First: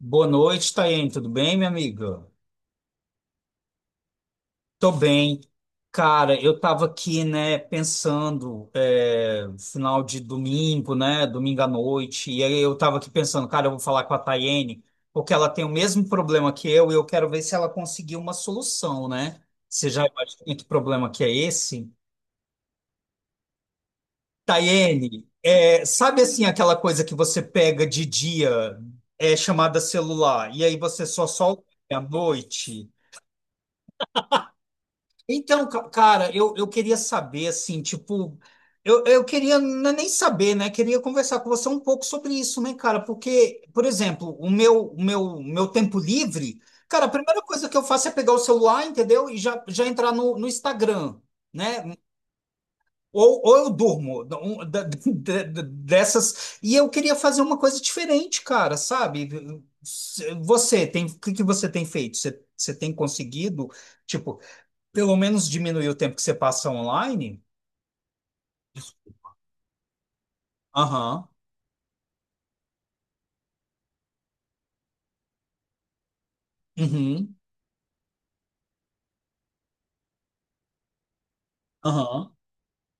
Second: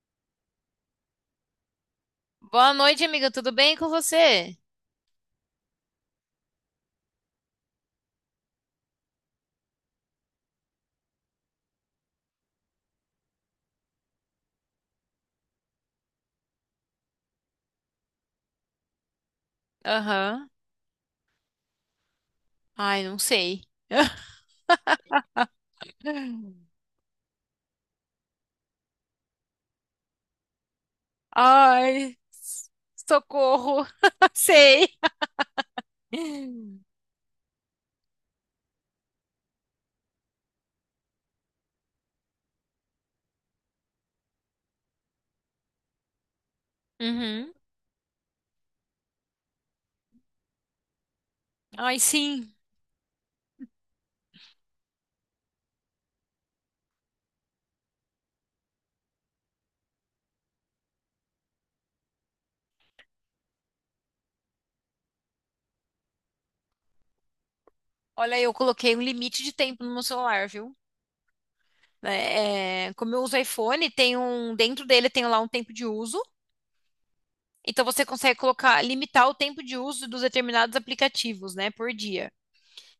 Boa noite, Tayane. Tudo bem, minha amiga? Boa noite, amiga. Tudo bem com você? Tô bem. Cara, eu tava aqui, né, pensando, final de domingo, né, domingo à noite, e aí eu tava aqui pensando, cara, eu vou falar com a Tayane, porque ela tem o mesmo problema que eu, e eu quero ver se ela conseguiu uma solução, né? Você já Aham. imagina que problema que é esse? Ai, não sei. Tayene, sabe assim aquela coisa que você pega de dia, é chamada celular, e aí você só solta à Ai, noite? socorro. Sei. Então, cara, eu queria saber, assim, tipo, eu queria nem saber, né? Queria conversar com você um pouco sobre isso, né, cara? Porque, por exemplo, meu tempo livre, cara, a primeira Uhum. coisa que eu faço é pegar o celular, entendeu? E já entrar no Instagram, né? Ai, sim. Ou eu durmo dessas. E eu queria fazer uma coisa diferente, cara, sabe? Você tem, o que que você tem feito? Você, você tem conseguido? Tipo, pelo menos diminuir o tempo que você passa online? Olha, eu coloquei um limite de tempo no meu celular, viu? Aham. É, como eu uso iPhone, dentro dele tem lá um tempo de uso. Uhum. Então você consegue colocar, limitar o tempo de uso dos determinados aplicativos, né, por dia. Aham.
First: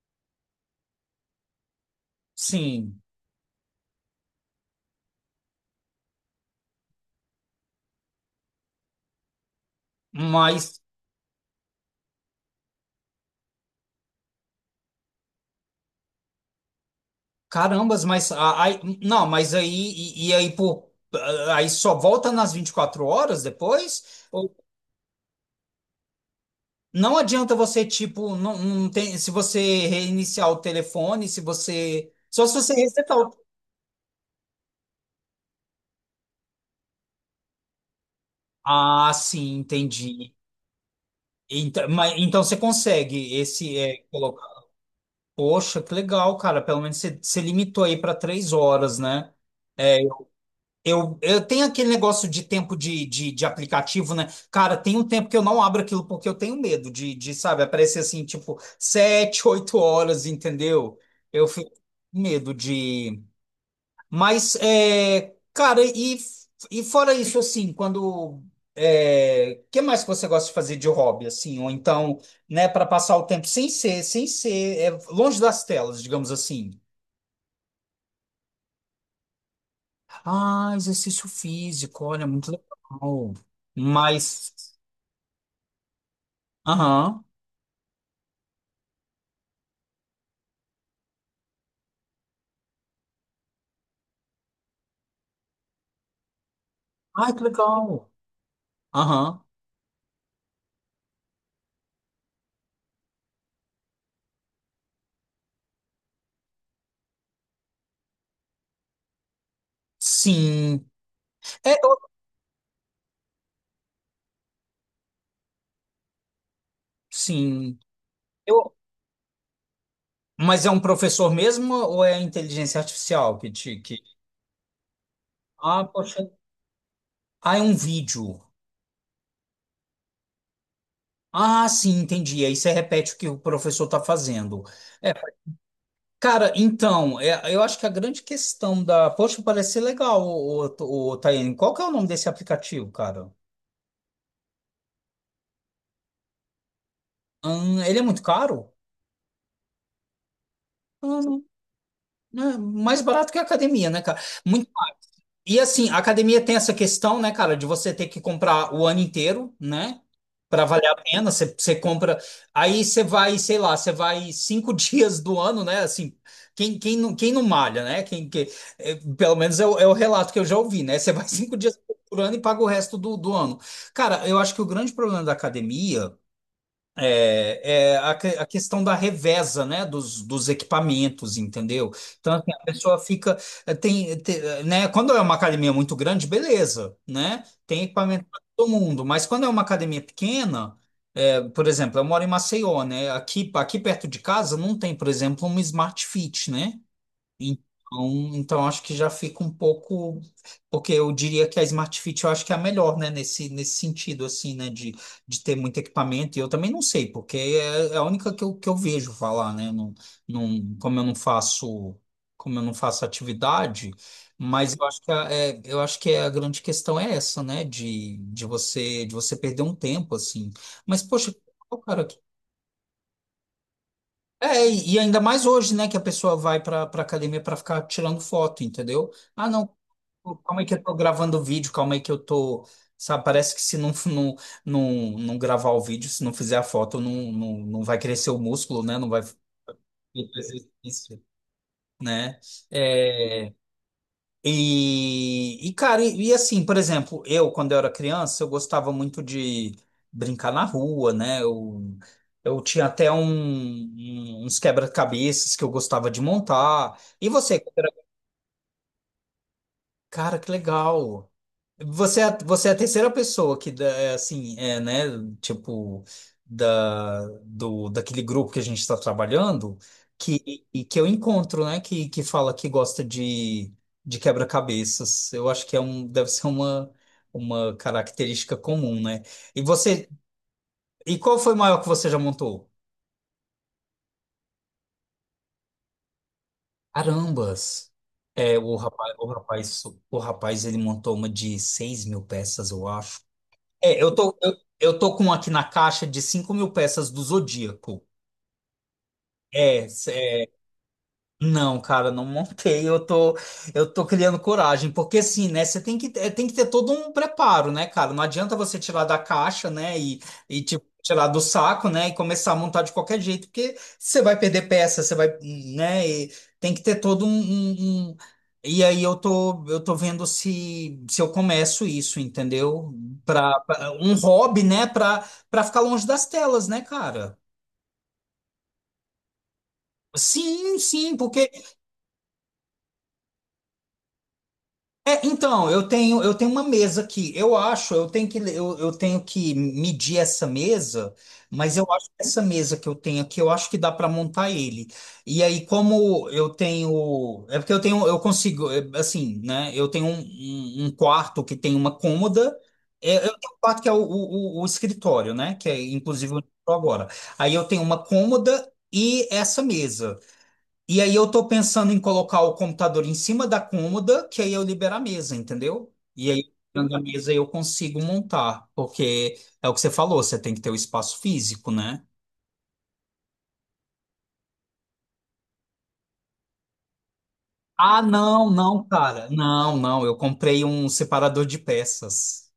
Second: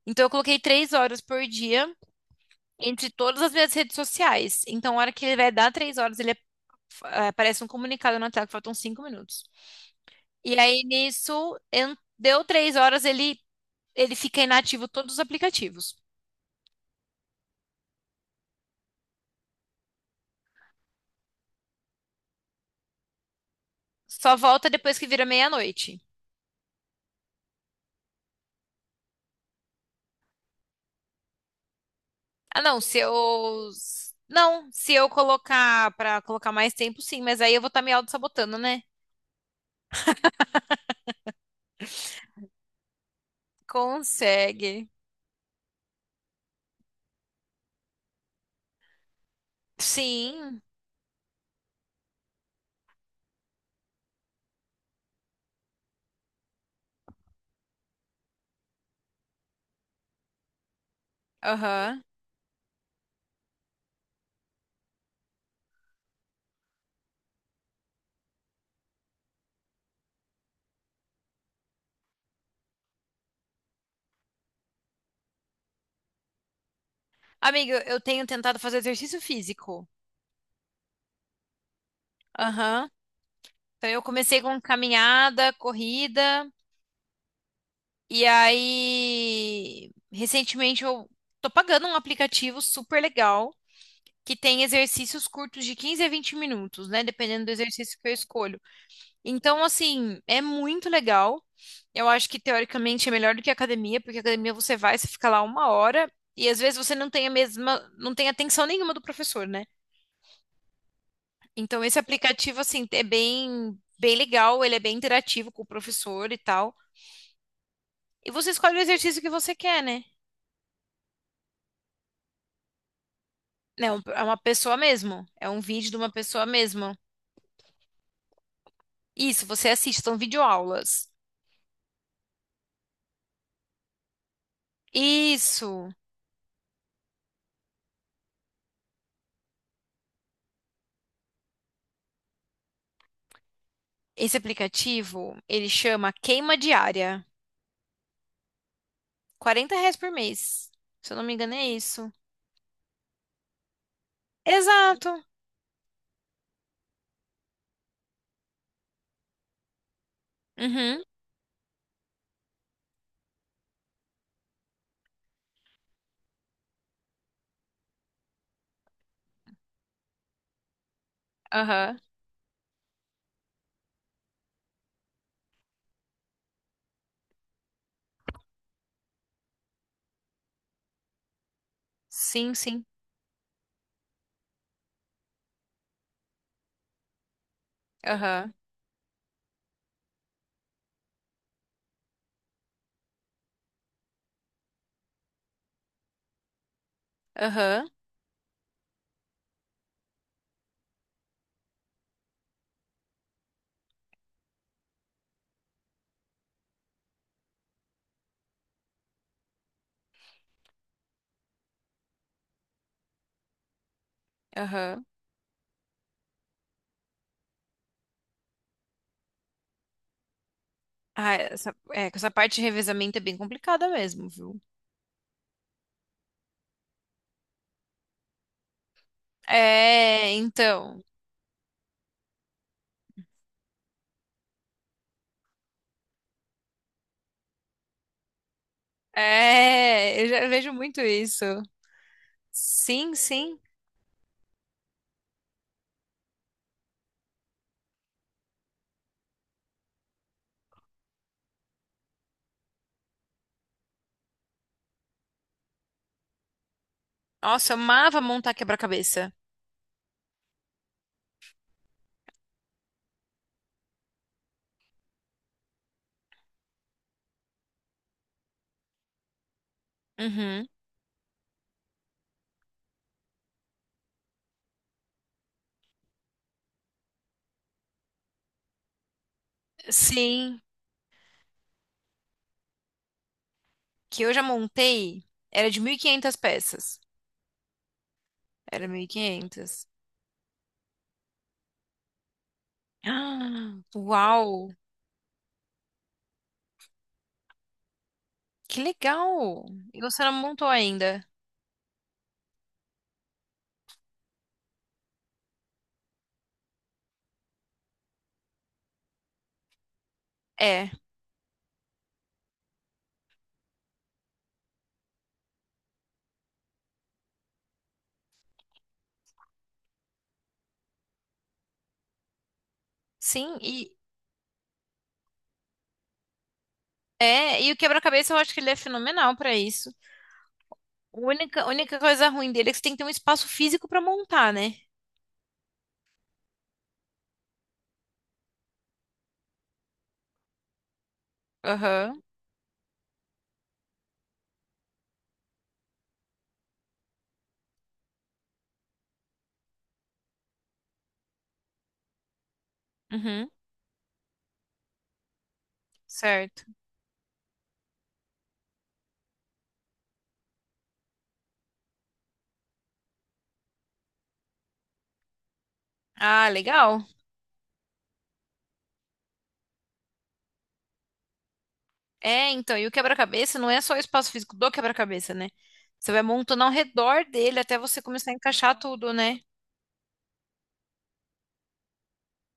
Então eu coloquei 3 horas por dia Sim. entre todas as minhas redes sociais. Então, a hora que ele vai dar 3 horas, ele, aparece um comunicado na tela que faltam 5 minutos. E Mas, aí nisso, deu 3 horas, ele fica inativo todos os aplicativos. carambas, mas. Aí, não, mas aí. E aí, pô, aí só volta nas 24 horas depois? Só Ou- volta depois que vira meia-noite. Não adianta você, tipo, não, não tem, se você reiniciar o telefone, se você. Só se Ah, você não, se resetar o. eu. Não, se eu colocar pra colocar mais tempo, sim, mas aí eu vou estar me auto-sabotando, né? Ah, sim, entendi. Então, mas, então você consegue esse. É, Consegue. poxa, que legal, cara. Pelo menos você limitou aí para 3 horas, né? É, Sim, eu tenho aquele negócio de tempo de aplicativo, né? Cara, tem um tempo que eu não abro aquilo porque eu tenho medo sabe, aparecer assim, tipo, 7, 8 horas, entendeu? Eu fico aham. com medo de. Mas, cara, e fora isso, assim, quando. Que mais que você gosta de fazer de hobby, assim? Ou então, né, para passar o tempo sem ser, longe das telas, digamos assim. Amigo, eu tenho tentado fazer exercício físico. Ah, exercício físico, olha, muito Aham. legal. Então eu comecei Mas. com caminhada, corrida. Aham. E aí, recentemente eu tô pagando um aplicativo super legal que tem exercícios curtos de 15 a 20 minutos, né? Ai, que Dependendo do exercício que legal. eu escolho. Aham. Então, assim, é muito legal. Eu acho que teoricamente é melhor do que a academia, porque a academia você vai, você fica lá uma hora e às vezes você não tem a mesma, não tem atenção nenhuma do professor, né? Sim. É, Então, eu- esse aplicativo, assim, é bem, bem legal, ele é bem interativo com o professor e tal. sim. E você Eu, escolhe o exercício que você quer, né? mas é um professor mesmo ou é a inteligência artificial que te. Que... É uma pessoa mesmo. É um Ah, vídeo de uma poxa. pessoa mesmo. Ah, é um vídeo. Isso, você assiste, são videoaulas. Ah, sim, entendi. Aí você repete o que o professor está fazendo. É, Isso. cara, então, eu acho que a grande questão da. Poxa, parece ser legal, o Tayane. Qual que é o nome desse aplicativo, cara? Esse aplicativo, ele chama Queima Diária. Ele é muito caro? R$ 40 por mês. Se eu não me Hum, engano, é isso. é mais barato que a academia, né, cara? Exato. E assim, a academia tem essa questão, né, cara, de você ter que comprar o ano inteiro, né? Pra valer a Uhum. pena, você compra. Aí você vai, sei lá, você vai cinco dias do ano, né? Assim, não, quem não malha, né? Quem, que, pelo menos é o relato que eu já ouvi, né? Você vai 5 dias Aham. por ano e paga o resto do ano. Cara, eu acho que o grande problema da academia. A questão da reveza, né, dos equipamentos, entendeu? Então, assim, Sim, a sim. pessoa fica, eh, tem, te- né, quando é uma academia muito grande, beleza, né, tem equipamento para Aham. todo mundo, mas quando é uma academia pequena, por exemplo, eu moro em Maceió, né, aqui, aqui perto de casa não tem, por exemplo, uma Smart Fit, né, Aham. então, então acho que já fica um pouco, porque eu diria que a Smart Fit eu acho que é a melhor, né, nesse sentido, assim, né, de ter muito equipamento, e eu também não sei, porque é a única que eu vejo falar, né, não, não, como eu não faço, como eu não faço atividade, mas eu acho Aham. que a, eu acho que é, a grande questão é essa, né, de você perder um tempo, assim, mas, poxa, Ah, essa, cara, é, essa parte de revezamento é bem complicada mesmo, viu? e ainda mais hoje, né, que a pessoa vai para academia para ficar tirando foto, entendeu? Ah, não, É, calma aí que eu tô então. gravando o vídeo, calma aí que eu tô, sabe, parece que se não não, não, não gravar o vídeo, se não fizer a foto, não, não, não vai crescer o músculo, né? Não vai fazer É, eu já vejo muito exercício, isso. né? Sim, É, sim. e assim, por exemplo, eu, quando eu era criança, eu gostava muito de brincar na rua, né? Eu tinha até uns quebra-cabeças que eu gostava de montar. E você, Nossa, eu quando era- amava montar quebra-cabeça. cara, que legal. Você é a terceira pessoa que, assim, né, tipo, daquele grupo que a gente está trabalhando, que, Uhum. e que eu encontro, né, que fala que gosta de quebra-cabeças. Eu acho que é um, deve ser uma característica comum, né? E você, Sim, e qual foi o maior que você já montou? que eu já montei era de 1.500 peças. Carambas! É, o Era mil e rapaz, o rapaz, quinhentas. o rapaz, ele montou uma de 6 mil peças, eu acho. Ah, É, eu tô, eu, uau! eu tô com um aqui na caixa de 5 mil peças do Zodíaco. Que legal! É, E você não montou ainda? não, cara, não montei. Eu tô criando coragem, porque assim, né? Você tem que, é, tem que ter todo um preparo, né, cara? Não adianta você tirar da caixa, né? E tipo, É, tirar do saco, né? E começar a montar de qualquer jeito, porque você vai perder peça, você vai, né? E tem que ter todo um, E aí eu tô vendo se eu começo isso, entendeu? Pra, sim, pra- e um hobby, né? Pra ficar longe das telas, né, cara? é, e o quebra-cabeça eu acho que ele é fenomenal pra isso. Sim, sim, A porque única, a única coisa ruim dele é que você tem que ter um espaço físico pra montar, né? Então, eu tenho uma mesa aqui. Eu acho, eu tenho que medir essa mesa, mas eu acho que Aham. essa mesa que eu tenho aqui, eu acho que dá para montar ele. E aí, como eu tenho, é porque eu tenho, eu consigo, é, assim, né? Eu tenho um quarto que tem uma cômoda. É, Eu Uhum. tenho um quarto que é o escritório, né? Que é inclusive onde eu Certo. tô agora. Aí eu tenho uma cômoda e essa mesa. E aí eu tô pensando em colocar o computador em cima da cômoda, que aí eu libero a mesa, entendeu? E aí, Ah, tirando a legal. mesa, eu consigo montar, porque é o que você falou, você tem que ter o espaço físico, né? É, então, e o quebra-cabeça não é só o espaço físico do quebra-cabeça, né? Você vai montando ao redor dele até Ah, você começar a não, encaixar não, tudo, cara. né? Não, não, eu comprei um separador de peças.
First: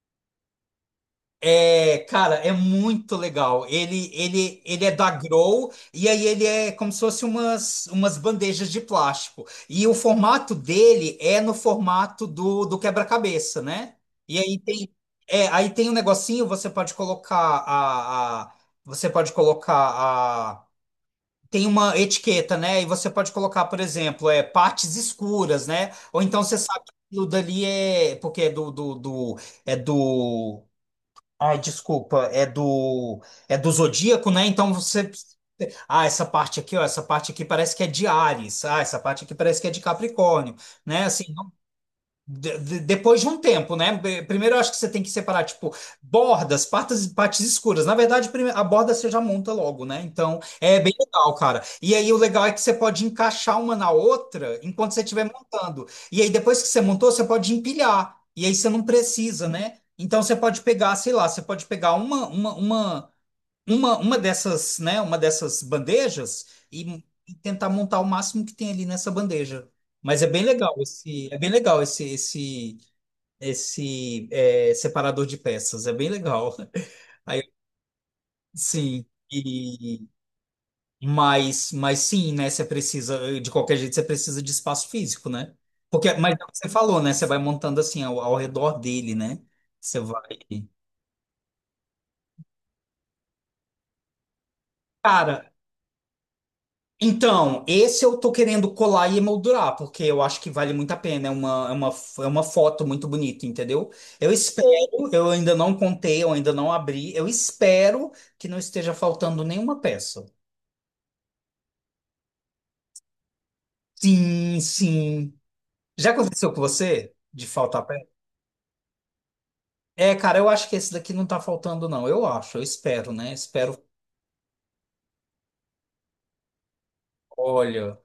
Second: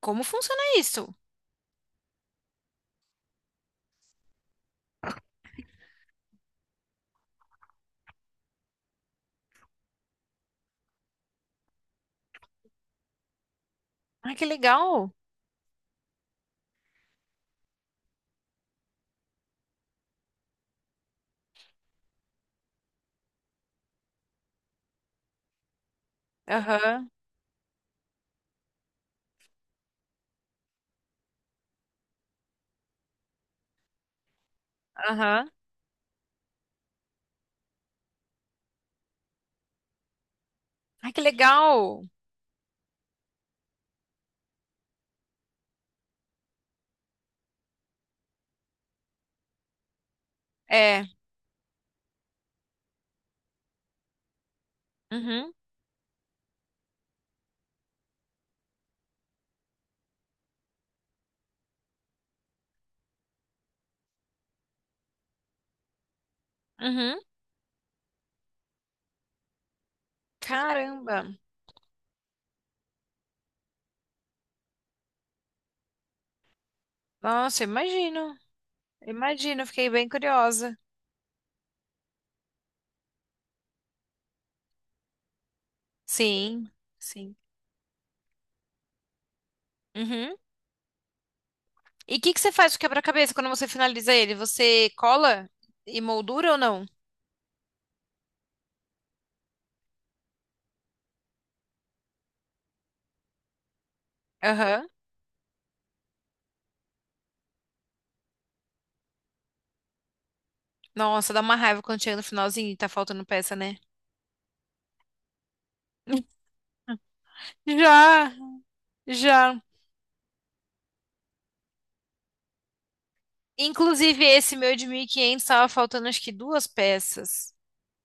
Como funciona isso? É, cara, é muito legal. Ele é da Grow e aí ele é como se fosse umas bandejas de plástico. E o formato dele é no formato do quebra-cabeça, né? Ai, E que aí tem, legal. Aí tem um negocinho, você pode colocar a, você pode colocar a Tem uma etiqueta, né? E você pode colocar, por exemplo, partes escuras, né? Ou então você sabe que Aham, aquilo dali é porque é do é do Ai, desculpa, é do Zodíaco, né? Então você, aham. ah, essa parte aqui, ó, essa parte aqui parece que é de Áries, ah, essa parte aqui parece que é de Capricórnio, né? Ai, que Assim, legal. Depois de um tempo, né? Primeiro eu acho que você tem que separar, tipo, bordas, partes escuras. Na verdade, a borda você já monta logo, né? Então é bem É. legal, cara. E aí o legal é que você pode encaixar uma na outra enquanto você estiver Uhum, montando. E aí depois que você montou, você pode empilhar. E aí você não precisa, né? Então você pode pegar, sei lá, você pode pegar uma dessas, né, uma dessas bandejas e, uhum. e tentar montar o máximo que tem ali nessa bandeja. Mas é bem legal Caramba. esse, é bem legal separador de peças, é bem legal. Aí, Nossa, imagino. sim, Imagino, fiquei e bem curiosa. mas sim, né, você precisa, de qualquer jeito você precisa de espaço físico, né? Porque, mas é o que você Sim, falou, né, você sim. vai montando assim ao redor dele, né? Você vai. Uhum. E o que que você faz com o quebra-cabeça quando você finaliza ele? Você cola Cara, e moldura ou não? então, esse eu tô querendo colar e emoldurar, porque eu acho que vale muito a pena. É uma foto muito bonita, entendeu? Eu espero, Aham. eu ainda não contei, eu ainda não abri. Eu espero que não esteja faltando nenhuma peça. Nossa, dá uma raiva quando chega no finalzinho e tá faltando peça, né? Sim, sim. Já aconteceu com você de faltar peça? Já, já. É, cara, eu acho que esse daqui não tá faltando, não. Eu acho, eu espero, né? Espero. Inclusive, esse meu de 1.500 estava faltando acho que 2 peças. Olha.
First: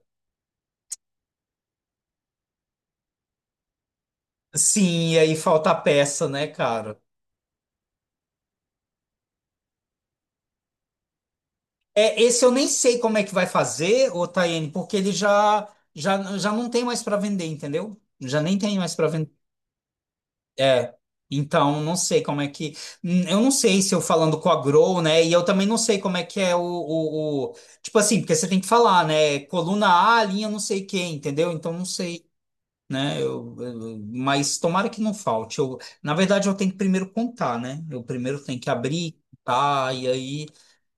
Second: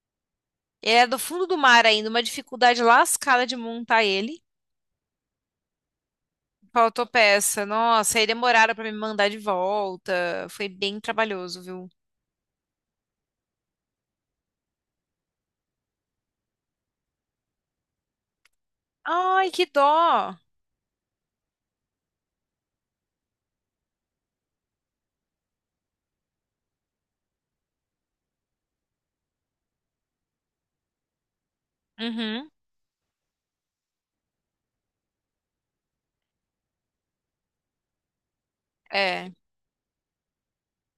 Ele é do fundo do mar ainda, uma dificuldade lascada de montar ele. Sim, e aí falta peça, né, cara? Faltou peça. Nossa, aí demoraram para me mandar de volta. Foi bem trabalhoso, viu? É, esse eu nem sei como é que vai fazer, ô Tayane, porque ele já não tem mais para vender, entendeu? Já nem tem mais para vender. Ai, que dó. É. Então, não sei como é que. Eu não sei se eu falando com a Grow, né? E eu também não sei como é que é tipo assim, porque você tem que falar, né? Coluna A, linha não sei quem, entendeu? Então, não sei, Uhum, né? Mas tomara que não falte. Eu, na verdade, eu tenho que primeiro contar, né? Eu primeiro tenho que abrir, é. tá? E aí.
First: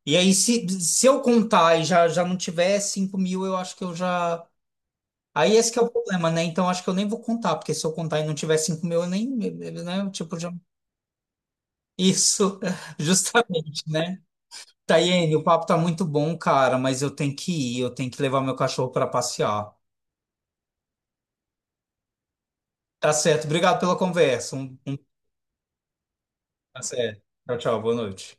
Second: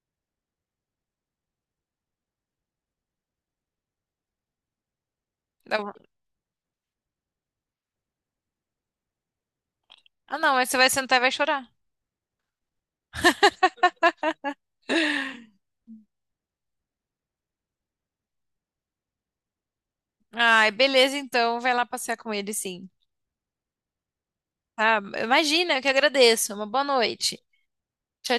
E aí, se eu contar e já não tiver 5 mil, eu acho que eu já. Aí esse Dá que é o vo- problema, né? Então acho que eu nem vou contar, porque se eu contar e não tiver 5 mil, eu nem. Né? Eu, tipo, Ah, já. não, mas você vai sentar e vai chorar. Isso, justamente, né? Tayene o papo tá muito bom, cara, mas eu tenho que ir, eu tenho que levar meu cachorro para passear. Ai, beleza, então. Vai lá passear com ele, sim. Tá certo, obrigado pela conversa. Um, Tá? Imagina, eu que agradeço. Uma tá boa certo. noite. Tchau. Tchau, tchau, boa noite.